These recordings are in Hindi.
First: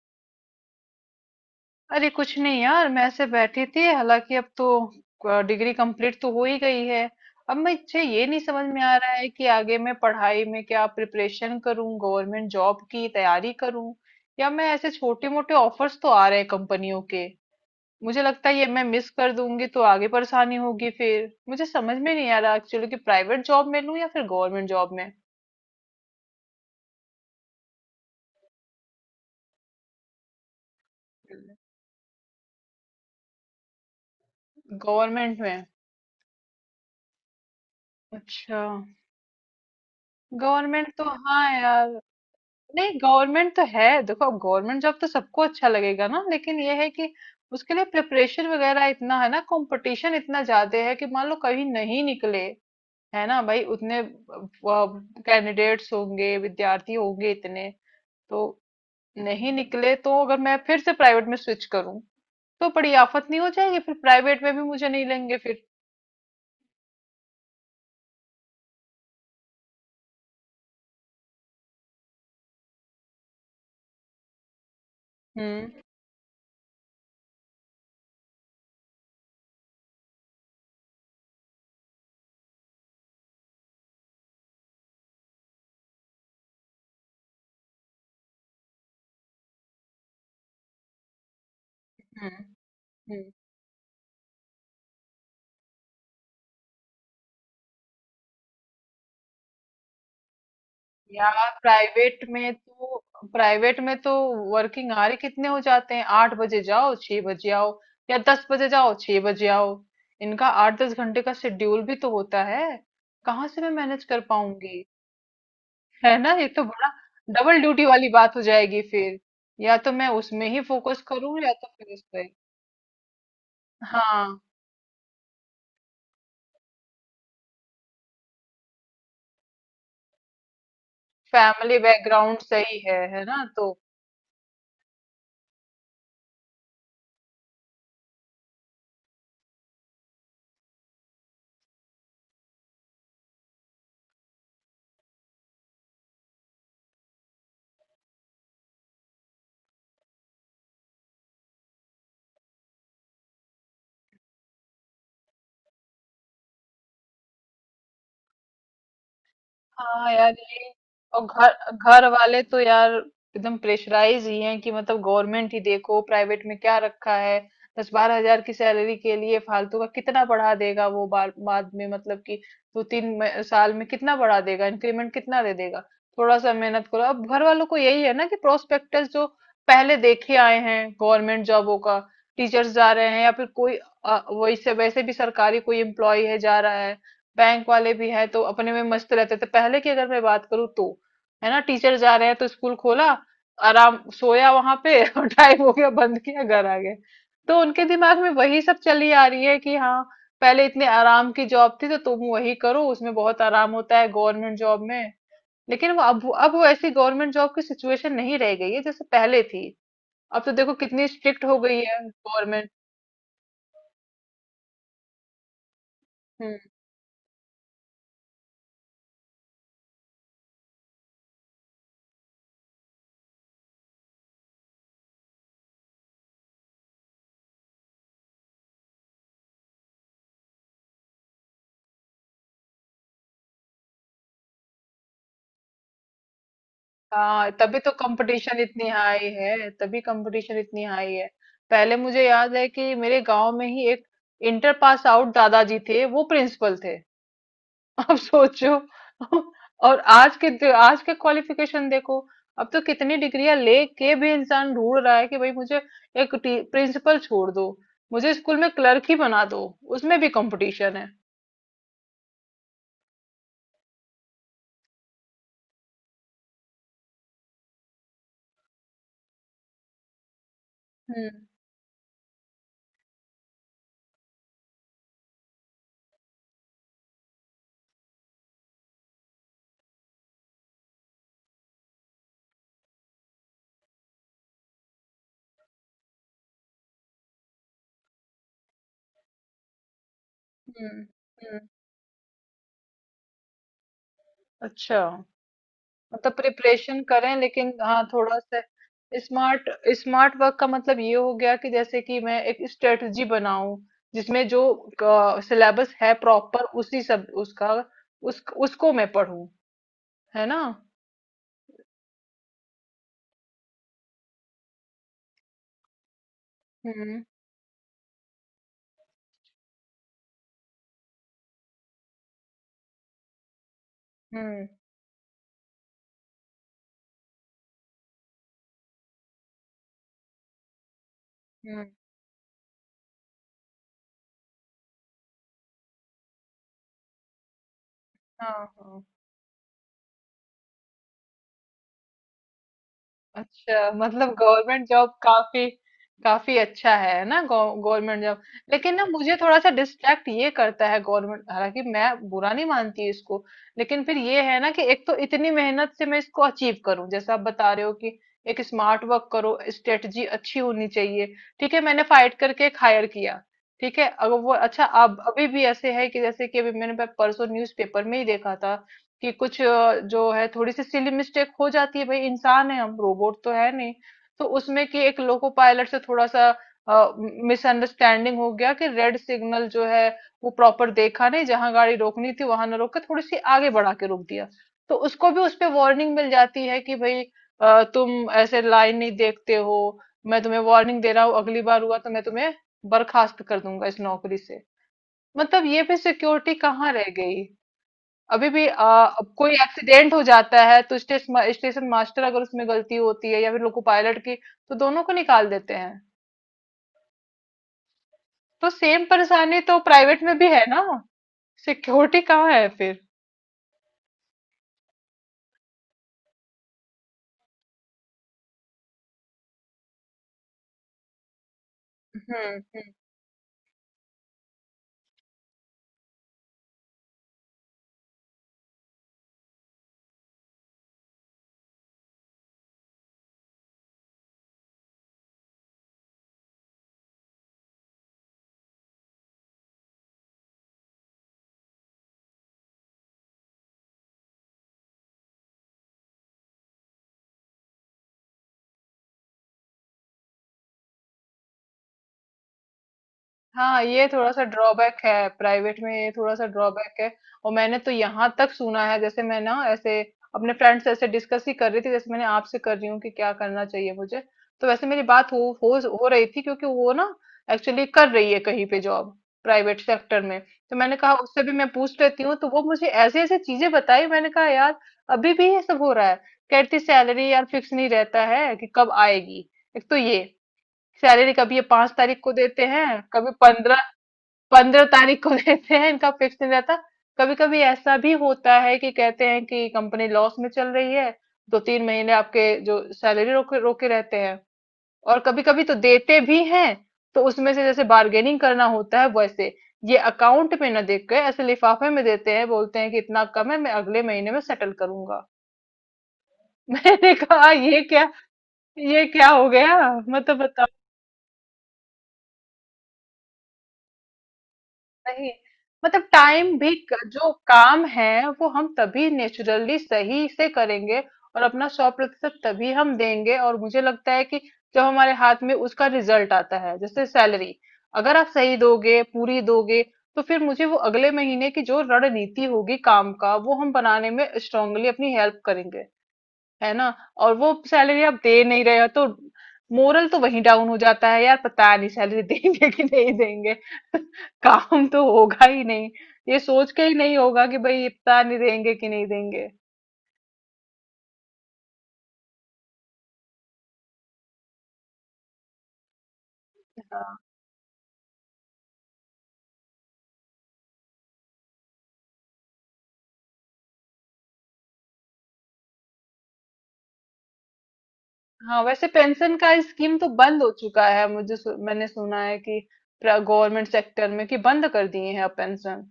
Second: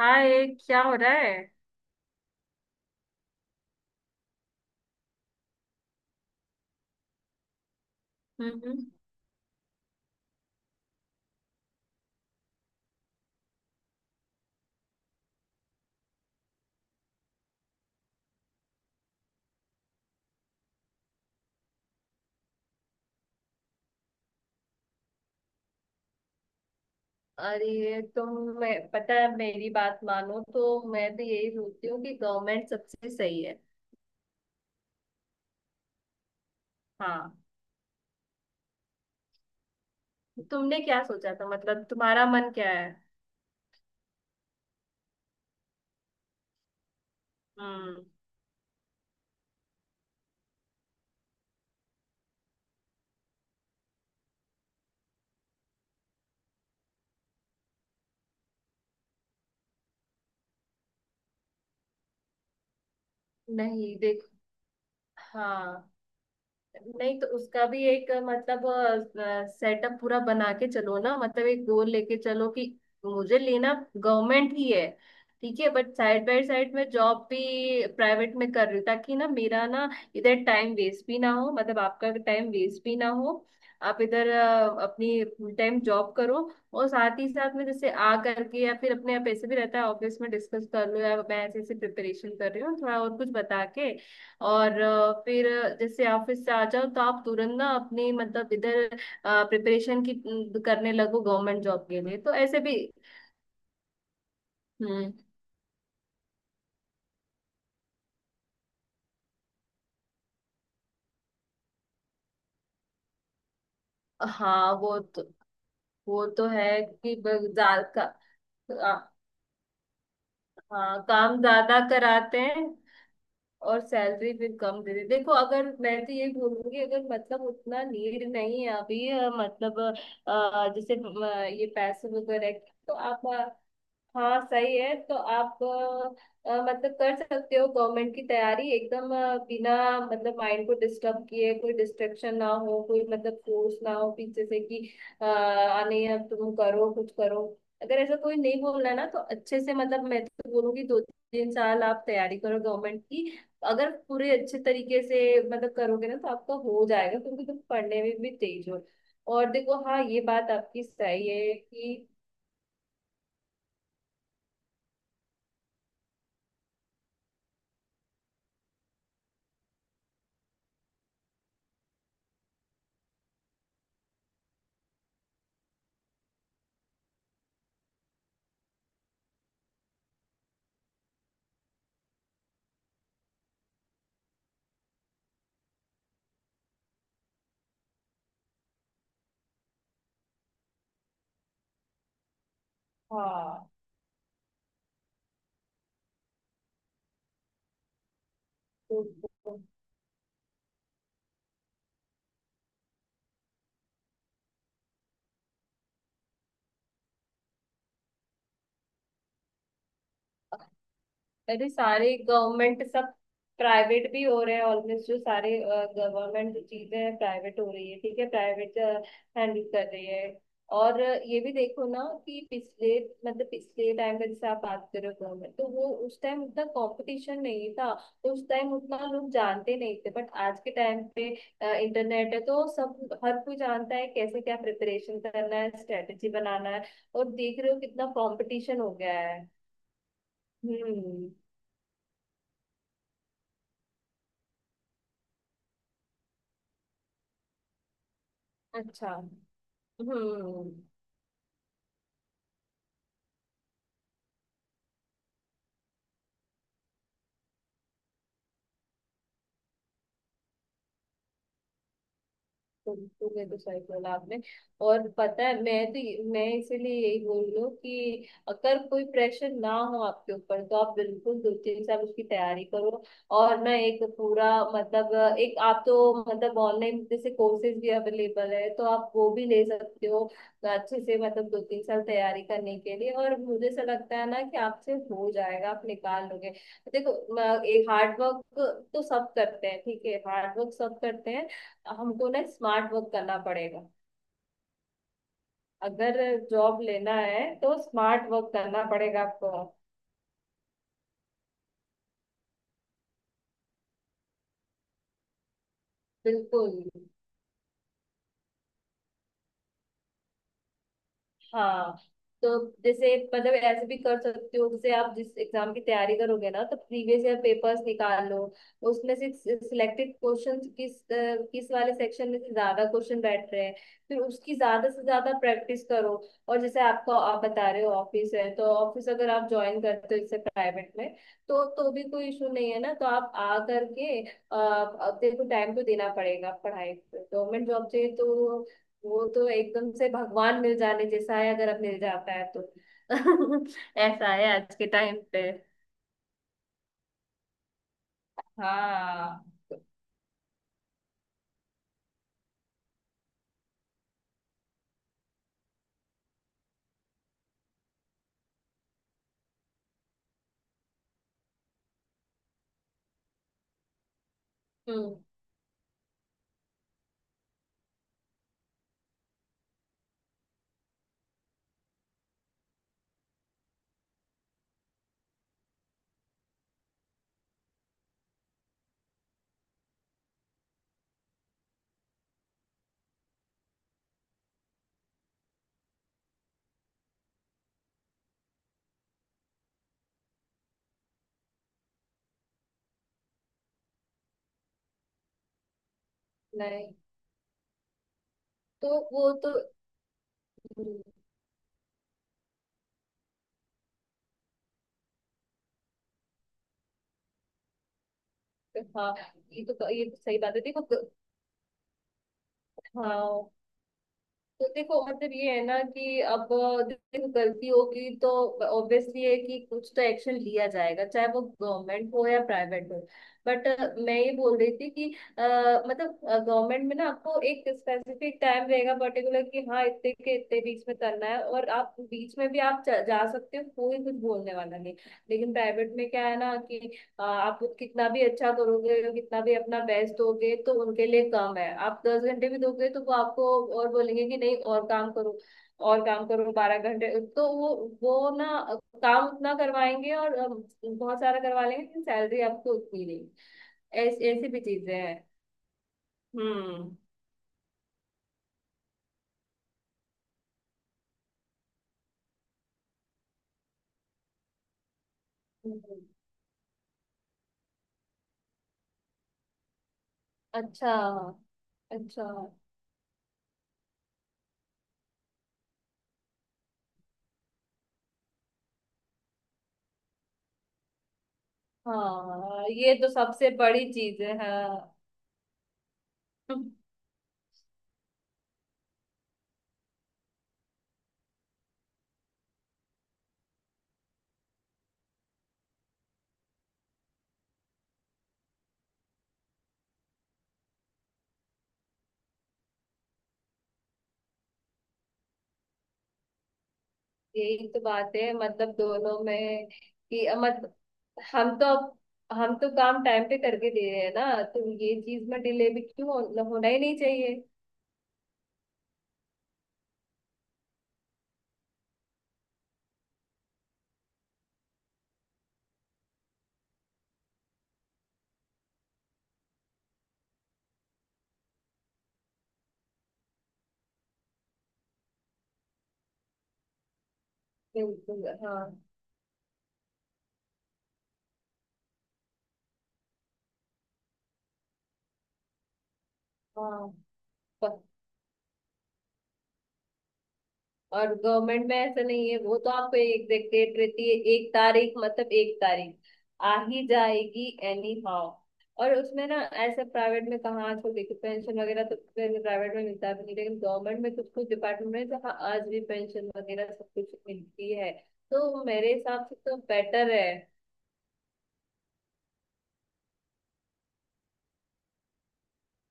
हाय। क्या हो रहा है। अरे कुछ नहीं यार, मैं ऐसे बैठी थी। हालांकि अब तो डिग्री कंप्लीट तो हो ही गई है। अब मुझे ये नहीं समझ में हम्म। आ रहा है कि आगे मैं पढ़ाई में क्या प्रिपरेशन करूं, गवर्नमेंट जॉब की तैयारी करूं या मैं ऐसे, छोटे मोटे ऑफर्स तो आ रहे हैं कंपनियों के, मुझे लगता है ये मैं मिस कर दूंगी तो आगे परेशानी होगी। फिर मुझे समझ में नहीं आ रहा एक्चुअली कि प्राइवेट जॉब में लूं या फिर गवर्नमेंट जॉब में। अरे तुम। मैं पता है मेरी बात मानो तो मैं तो यही सोचती हूँ कि गवर्नमेंट सबसे सही है। गवर्नमेंट में। हाँ। अच्छा। तुमने गवर्नमेंट क्या तो सोचा हाँ था मतलब यार। तुम्हारा मन क्या है। नहीं, गवर्नमेंट तो है, देखो अब गवर्नमेंट जॉब तो सबको अच्छा लगेगा ना, लेकिन ये है कि उसके लिए हम्म। प्रिपरेशन वगैरह इतना है ना, कंपटीशन इतना ज्यादा है कि मान लो कहीं नहीं निकले। है ना भाई, उतने कैंडिडेट्स होंगे, विद्यार्थी होंगे इतने, तो नहीं निकले तो अगर मैं फिर से प्राइवेट में स्विच करूं तो बड़ी आफत नहीं हो जाएगी? फिर नहीं, देख। प्राइवेट में भी मुझे नहीं लेंगे फिर। हाँ। नहीं तो उसका भी एक मतलब, सेटअप पूरा बना के चलो ना मतलब एक गोल लेके चलो कि मुझे लेना गवर्नमेंट ही है। ठीक हम्म। है बट साइड बाय साइड मैं जॉब भी प्राइवेट में कर रही हूँ ताकि ना मेरा ना इधर टाइम वेस्ट भी ना हो मतलब आपका टाइम वेस्ट भी ना हो। आप इधर अपनी फुल टाइम जॉब करो और साथ ही साथ में जैसे आ करके या फिर अपने आप ऐसे भी रहता है ऑफिस में डिस्कस कर लो या मैं ऐसे ऐसे प्रिपरेशन कर रही हूँ थोड़ा और कुछ हम्म। बता के। और फिर जैसे ऑफिस से आ जाओ तो आप तुरंत ना अपनी मतलब इधर प्रिपरेशन की करने लगो यार गवर्नमेंट जॉब के लिए प्राइवेट तो में ऐसे भी। तो, प्राइवेट में तो वर्किंग हम्म। आवर कितने हो जाते हैं, 8 बजे जाओ 6 बजे आओ या 10 बजे जाओ 6 बजे आओ। इनका 8-10 घंटे का शेड्यूल भी तो होता है। कहाँ से मैं मैनेज कर हाँ पाऊंगी? वो तो है वो ना, तो ये तो है बड़ा कि डबल ड्यूटी वाली बात हो जाएगी आ, फिर। या तो मैं उसमें ही फोकस हाँ करूँ काम या तो ज्यादा फिर इस पे। कराते हैं और सैलरी हाँ, फिर कम दे देते हैं। देखो अगर मैं तो ये बोलूंगी अगर मतलब उतना नीड नहीं है अभी मतलब जैसे ये फैमिली पैसे बैकग्राउंड वगैरह की, सही तो है आप ना, तो हाँ सही है तो आप मतलब कर सकते हो गवर्नमेंट की तैयारी एकदम बिना मतलब माइंड को डिस्टर्ब किए कोई डिस्ट्रेक्शन ना हो कोई मतलब फोर्स ना हो पीछे से कि अ, आ नहीं अब तुम करो कुछ करो। अगर ऐसा कोई नहीं बोल रहा ना तो अच्छे से मतलब मैं तो बोलूंगी दो तीन साल आप तैयारी करो गवर्नमेंट की। अगर पूरे अच्छे तरीके से मतलब करोगे ना तो आपका हो जाएगा क्योंकि तुम पढ़ने में भी तेज हो। और देखो हाँ हाँ ये यार। बात ये आपकी और सही घर है कि घर वाले तो यार एकदम प्रेशराइज ही हैं कि मतलब गवर्नमेंट ही, देखो प्राइवेट में क्या रखा है। 10-12 हजार की सैलरी के लिए फालतू का। कितना बढ़ा देगा वो बाद में मतलब कि दो तीन साल में कितना बढ़ा देगा, इंक्रीमेंट कितना दे देगा। थोड़ा सा मेहनत करो, अब घर वालों को यही है ना कि प्रोस्पेक्टस जो पहले देखे आए हैं गवर्नमेंट जॉबों का, टीचर्स जा रहे हैं या फिर कोई वैसे वैसे भी सरकारी कोई एम्प्लॉय है जा रहा है, बैंक वाले भी हैं, तो अपने में मस्त रहते थे पहले की अगर मैं बात करूँ तो। है ना, टीचर जा रहे हैं तो स्कूल खोला, हाँ आराम सोया वहां पे और टाइम हो गया बंद किया, घर आ गए। तो उनके दिमाग में वही सब चली आ रही तो है कि हाँ पहले इतने आराम की जॉब थी तो तुम वही करो, उसमें बहुत आराम होता है गवर्नमेंट जॉब में। लेकिन वो अब वो ऐसी गवर्नमेंट जॉब की सिचुएशन नहीं रह गई है जैसे पहले थी। अब तो देखो कितनी स्ट्रिक्ट हो अरे गई है सारे गवर्नमेंट। गवर्नमेंट सब प्राइवेट भी हो रहे हैं ऑलमोस्ट जो सारे गवर्नमेंट चीजें हैं प्राइवेट हो रही है ठीक है प्राइवेट हैंडल कर रही है। और ये भी देखो ना कि पिछले मतलब पिछले टाइम का जैसे आप बात कर रहे हो गवर्नमेंट तो वो उस टाइम उतना कंपटीशन नहीं था। तो उस टाइम उतना लोग जानते नहीं थे बट आज के टाइम पे इंटरनेट है तो सब हर कोई जानता है कैसे क्या प्रिपरेशन करना है स्ट्रेटेजी बनाना है। और हाँ देख रहे हो तभी तो कितना कंपटीशन कंपटीशन इतनी हो गया हाई है। है, तभी कंपटीशन इतनी हाई है। हम्म। पहले मुझे याद है कि मेरे गांव में ही एक इंटर पास आउट दादाजी थे, वो प्रिंसिपल थे अब सोचो अच्छा। हम्म। और आज के, आज के क्वालिफिकेशन देखो। अब तो कितनी डिग्रियां लेके भी इंसान ढूंढ रहा है कि भाई मुझे एक प्रिंसिपल छोड़ दो, मुझे स्कूल में क्लर्क ही बना दो, उसमें भी कंपटीशन है। तो ये तो सही बोला आपने। और पता है मैं तो मैं इसीलिए यही बोल रही हूँ कि अगर कोई प्रेशर ना हो आपके ऊपर तो आप बिल्कुल हम्म। दो तीन साल उसकी तैयारी करो। और ना एक पूरा मतलब एक आप तो मतलब ऑनलाइन जैसे कोर्सेज भी अवेलेबल है तो आप वो भी ले सकते हो। अच्छे से मतलब दो तीन साल तैयारी करने के लिए और मुझे ऐसा लगता है ना कि आपसे हो जाएगा आप निकाल लोगे। देखो एक हार्ड वर्क तो सब करते हैं ठीक है हार्ड वर्क सब हम्म। करते हैं। हम्म। हमको ना स्मार्ट वर्क करना पड़ेगा। अच्छा, अगर मतलब जॉब प्रिपरेशन लेना करें है लेकिन तो हाँ स्मार्ट थोड़ा वर्क सा करना पड़ेगा आपको। स्मार्ट। स्मार्ट वर्क का मतलब ये हो गया कि जैसे कि मैं एक स्ट्रेटजी बनाऊं जिसमें जो सिलेबस है प्रॉपर, बिल्कुल उसी सब उसका, उस उसको मैं पढूं, है ना। हाँ। तो जैसे मतलब ऐसे भी कर सकते हो जैसे आप जिस एग्जाम की तैयारी करोगे ना तो हम्म। प्रीवियस ईयर पेपर्स निकाल लो। उसमें से सिलेक्टेड क्वेश्चंस किस वाले सेक्शन में से ज्यादा क्वेश्चन बैठ रहे हैं। फिर उसकी हम्म। ज्यादा से ज्यादा प्रैक्टिस करो। और जैसे आपको आप बता रहे हो ऑफिस है तो ऑफिस अगर आप ज्वाइन करते हो जैसे प्राइवेट में तो हम्म। तो भी कोई इशू नहीं है ना तो आप आ करके अब तेरे को टाइम तो देना पड़ेगा पढ़ाई पे गवर्नमेंट जॉब चाहिए हाँ, तो हाँ। वो तो एकदम से भगवान मिल जाने जैसा है अगर अब मिल जाता है तो। अच्छा मतलब ऐसा है आज गवर्नमेंट के जॉब टाइम पे। काफी, काफी अच्छा है ना गवर्नमेंट जॉब। लेकिन ना मुझे हाँ। थोड़ा सा डिस्ट्रैक्ट ये करता है गवर्नमेंट, हालांकि मैं बुरा नहीं मानती इसको, लेकिन फिर ये है ना कि एक तो इतनी मेहनत से मैं इसको अचीव करूं, जैसा आप बता रहे हो कि एक स्मार्ट वर्क करो, स्ट्रेटजी अच्छी होनी चाहिए, ठीक है, मैंने फाइट करके एक हायर किया, ठीक है। अगर वो अच्छा, हम्म। अब अभी भी ऐसे है कि जैसे कि अभी मैंने परसों न्यूज़पेपर में ही देखा था कि कुछ जो है थोड़ी सी सिली मिस्टेक हो जाती है, भाई इंसान है, हम रोबोट तो है नहीं, तो उसमें कि एक लोको पायलट से थोड़ा सा मिसअंडरस्टैंडिंग हो गया कि रेड सिग्नल जो है वो प्रॉपर देखा नहीं, जहां गाड़ी रोकनी थी वहां ना रोक के थोड़ी सी आगे बढ़ा के रोक दिया। तो उसको भी उस पे वार्निंग मिल जाती है कि भाई तुम ऐसे लाइन नहीं देखते हो, मैं तुम्हें वार्निंग दे रहा हूँ, अगली बार हुआ तो मैं तुम्हें बर्खास्त कर दूंगा इस नौकरी से। मतलब ये भी सिक्योरिटी कहाँ नहीं रह गई? अभी भी तो वो अब कोई तो। एक्सीडेंट हो जाता है तो हम्म। स्टेशन, स्टेशन मास्टर, अगर उसमें गलती होती है या फिर लोको पायलट की, तो दोनों को निकाल देते हैं। तो सेम हाँ परेशानी ये तो तो ये तो प्राइवेट में सही भी बात है है देखो। ना, सिक्योरिटी कहाँ है फिर? हाँ। तो देखो मतलब ये है ना कि अब देखो गलती होगी तो ऑब्वियसली है कि कुछ तो एक्शन लिया जाएगा चाहे वो गवर्नमेंट हो या हम्म। प्राइवेट हो। बट मैं ये बोल रही थी कि मतलब गवर्नमेंट में ना आपको एक स्पेसिफिक टाइम रहेगा पर्टिकुलर कि हाँ इतने के इतने बीच में करना है और आप बीच में भी आप जा सकते हो कोई कुछ बोलने वाला नहीं। लेकिन प्राइवेट में क्या है ना कि हाँ, आप कितना भी अच्छा करोगे कितना भी अपना बेस्ट दोगे तो उनके लिए कम है आप दस घंटे भी दोगे तो वो आपको और बोलेंगे कि नहीं और काम करो और काम करो बारह घंटे। तो वो ना काम उतना करवाएंगे और बहुत सारा करवा लेंगे लेकिन सैलरी आपको उतनी नहीं हाँ, ये थोड़ा सा ऐसी भी चीजें ड्रॉबैक हैं। है प्राइवेट में, ये थोड़ा सा हम्म। ड्रॉबैक है। और मैंने तो यहाँ तक सुना है, जैसे मैं ना ऐसे अपने फ्रेंड से ऐसे डिस्कस ही कर रही थी जैसे मैंने आपसे कर रही हूँ कि क्या करना चाहिए मुझे, तो वैसे मेरी बात हो हो हम्म, हो रही थी, क्योंकि वो ना एक्चुअली कर रही है कहीं पे जॉब, प्राइवेट सेक्टर में। तो अच्छा। मैंने कहा उससे भी मैं पूछ लेती अच्छा। हूँ, तो वो मुझे ऐसी ऐसी चीजें बताई, मैंने कहा यार अभी भी ये सब हो रहा है। कहती सैलरी यार फिक्स नहीं रहता है कि कब आएगी। एक तो ये, सैलरी कभी ये 5 तारीख को हाँ देते हैं, ये तो कभी सबसे पंद्रह, बड़ी चीज है पंद्रह हाँ। तारीख को लेते हैं, इनका फिक्स नहीं रहता। कभी कभी ऐसा भी होता है कि कहते हैं कि कंपनी लॉस में चल रही है, 2-3 महीने आपके जो सैलरी रोके रोके रहते हैं और कभी कभी तो देते भी हैं। तो उसमें से जैसे बार्गेनिंग करना होता है वैसे ये अकाउंट में ना देख के ऐसे लिफाफे में देते हैं, बोलते हैं कि इतना कम है, मैं अगले महीने में सेटल करूंगा मैंने कहा यही तो ये क्या, बात है मतलब ये दोनों क्या हो में गया, कि मतलब मत बताओ। हम तो हम तो काम टाइम पे करके दे रहे हैं ना तो ये चीज नहीं, में डिले भी मतलब क्यों टाइम होना भी ही नहीं जो चाहिए। काम है वो हम तभी नेचुरली सही से करेंगे और अपना 100% तभी हम देंगे, और मुझे लगता है कि जब हमारे हाथ में उसका रिजल्ट आता है जैसे सैलरी, अगर आप सही दोगे, पूरी दोगे, तो फिर मुझे वो अगले महीने की जो रणनीति होगी काम का, वो हम बनाने में स्ट्रांगली अपनी हेल्प करेंगे, है ना। और वो सैलरी आप बिल्कुल दे हाँ। नहीं रहे हो तो मोरल तो वहीं डाउन हो जाता है यार, पता नहीं सैलरी देंगे कि नहीं देंगे काम तो होगा ही नहीं, ये सोच के ही नहीं होगा कि हाँ। भाई पता नहीं देंगे कि नहीं देंगे। और गवर्नमेंट में ऐसा नहीं है वो तो आपको एक डेट रहती है एक तारीख मतलब एक तारीख आ ही हाँ। जाएगी एनी हाउ। और उसमें ना ऐसे प्राइवेट में कहाँ आजकल देखो पेंशन वगैरह तो प्राइवेट में मिलता भी नहीं लेकिन गवर्नमेंट में कुछ कुछ डिपार्टमेंट में जहाँ आज भी पेंशन वगैरह सब कुछ मिलती है। हाँ, तो वैसे मेरे हिसाब से पेंशन का तो स्कीम तो बेटर है। बंद हो चुका है, मुझे मैंने सुना है कि गवर्नमेंट सेक्टर में कि बंद कर दिए हैं अब पेंशन,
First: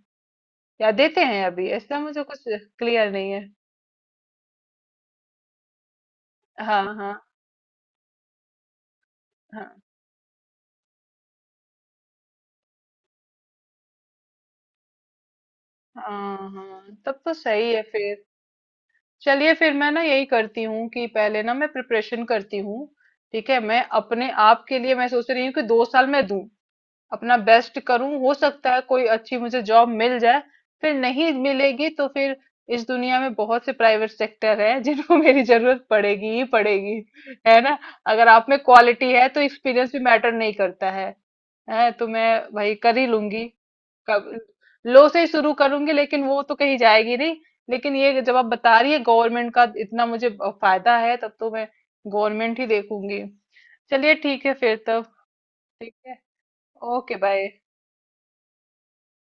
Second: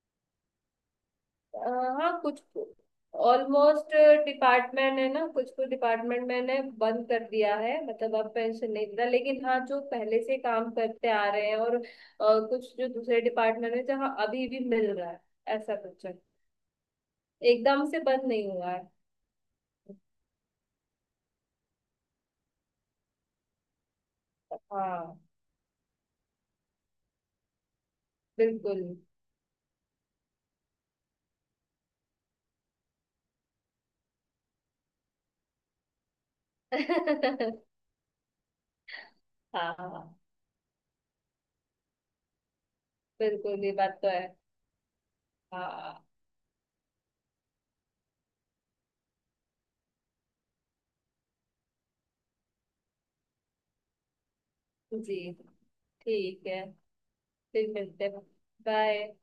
या देते हैं अभी, अ, ऐसा हाँ मुझे कुछ कुछ क्लियर नहीं है। ऑलमोस्ट डिपार्टमेंट है ना कुछ कुछ डिपार्टमेंट मैंने हाँ बंद हाँ। कर दिया है मतलब अब पेंशन नहीं देता लेकिन हाँ हाँ। जो पहले से काम करते आ रहे हैं और कुछ जो दूसरे डिपार्टमेंट है जहाँ अभी भी मिल रहा है। ऐसा कुछ है हाँ। हाँ तब तो सही है एकदम से फिर। बंद नहीं हुआ है। चलिए फिर मैं ना यही करती हूँ कि पहले ना मैं प्रिपरेशन करती हूँ, ठीक है। मैं अपने आप के लिए मैं हाँ सोच रही हूँ कि 2 साल मैं दूं, अपना बेस्ट करूँ, हो सकता है बिल्कुल। कोई अच्छी मुझे जॉब मिल जाए। फिर नहीं मिलेगी तो फिर इस दुनिया में बहुत से प्राइवेट सेक्टर है जिनको मेरी जरूरत पड़ेगी ही पड़ेगी, है ना। अगर आप में क्वालिटी है तो एक्सपीरियंस भी हाँ मैटर नहीं करता है तो मैं भाई कर ही लूंगी। बिल्कुल ये बात तो है। कब, लो से ही शुरू करूंगी, हाँ। लेकिन वो तो कहीं जाएगी नहीं। लेकिन ये जब आप बता रही है गवर्नमेंट का इतना मुझे फायदा है, तब तो मैं गवर्नमेंट ही देखूंगी। चलिए ठीक है फिर तब। जी। ठीक है। ठीक है ओके बाय। फिर मिलते हैं। बाय।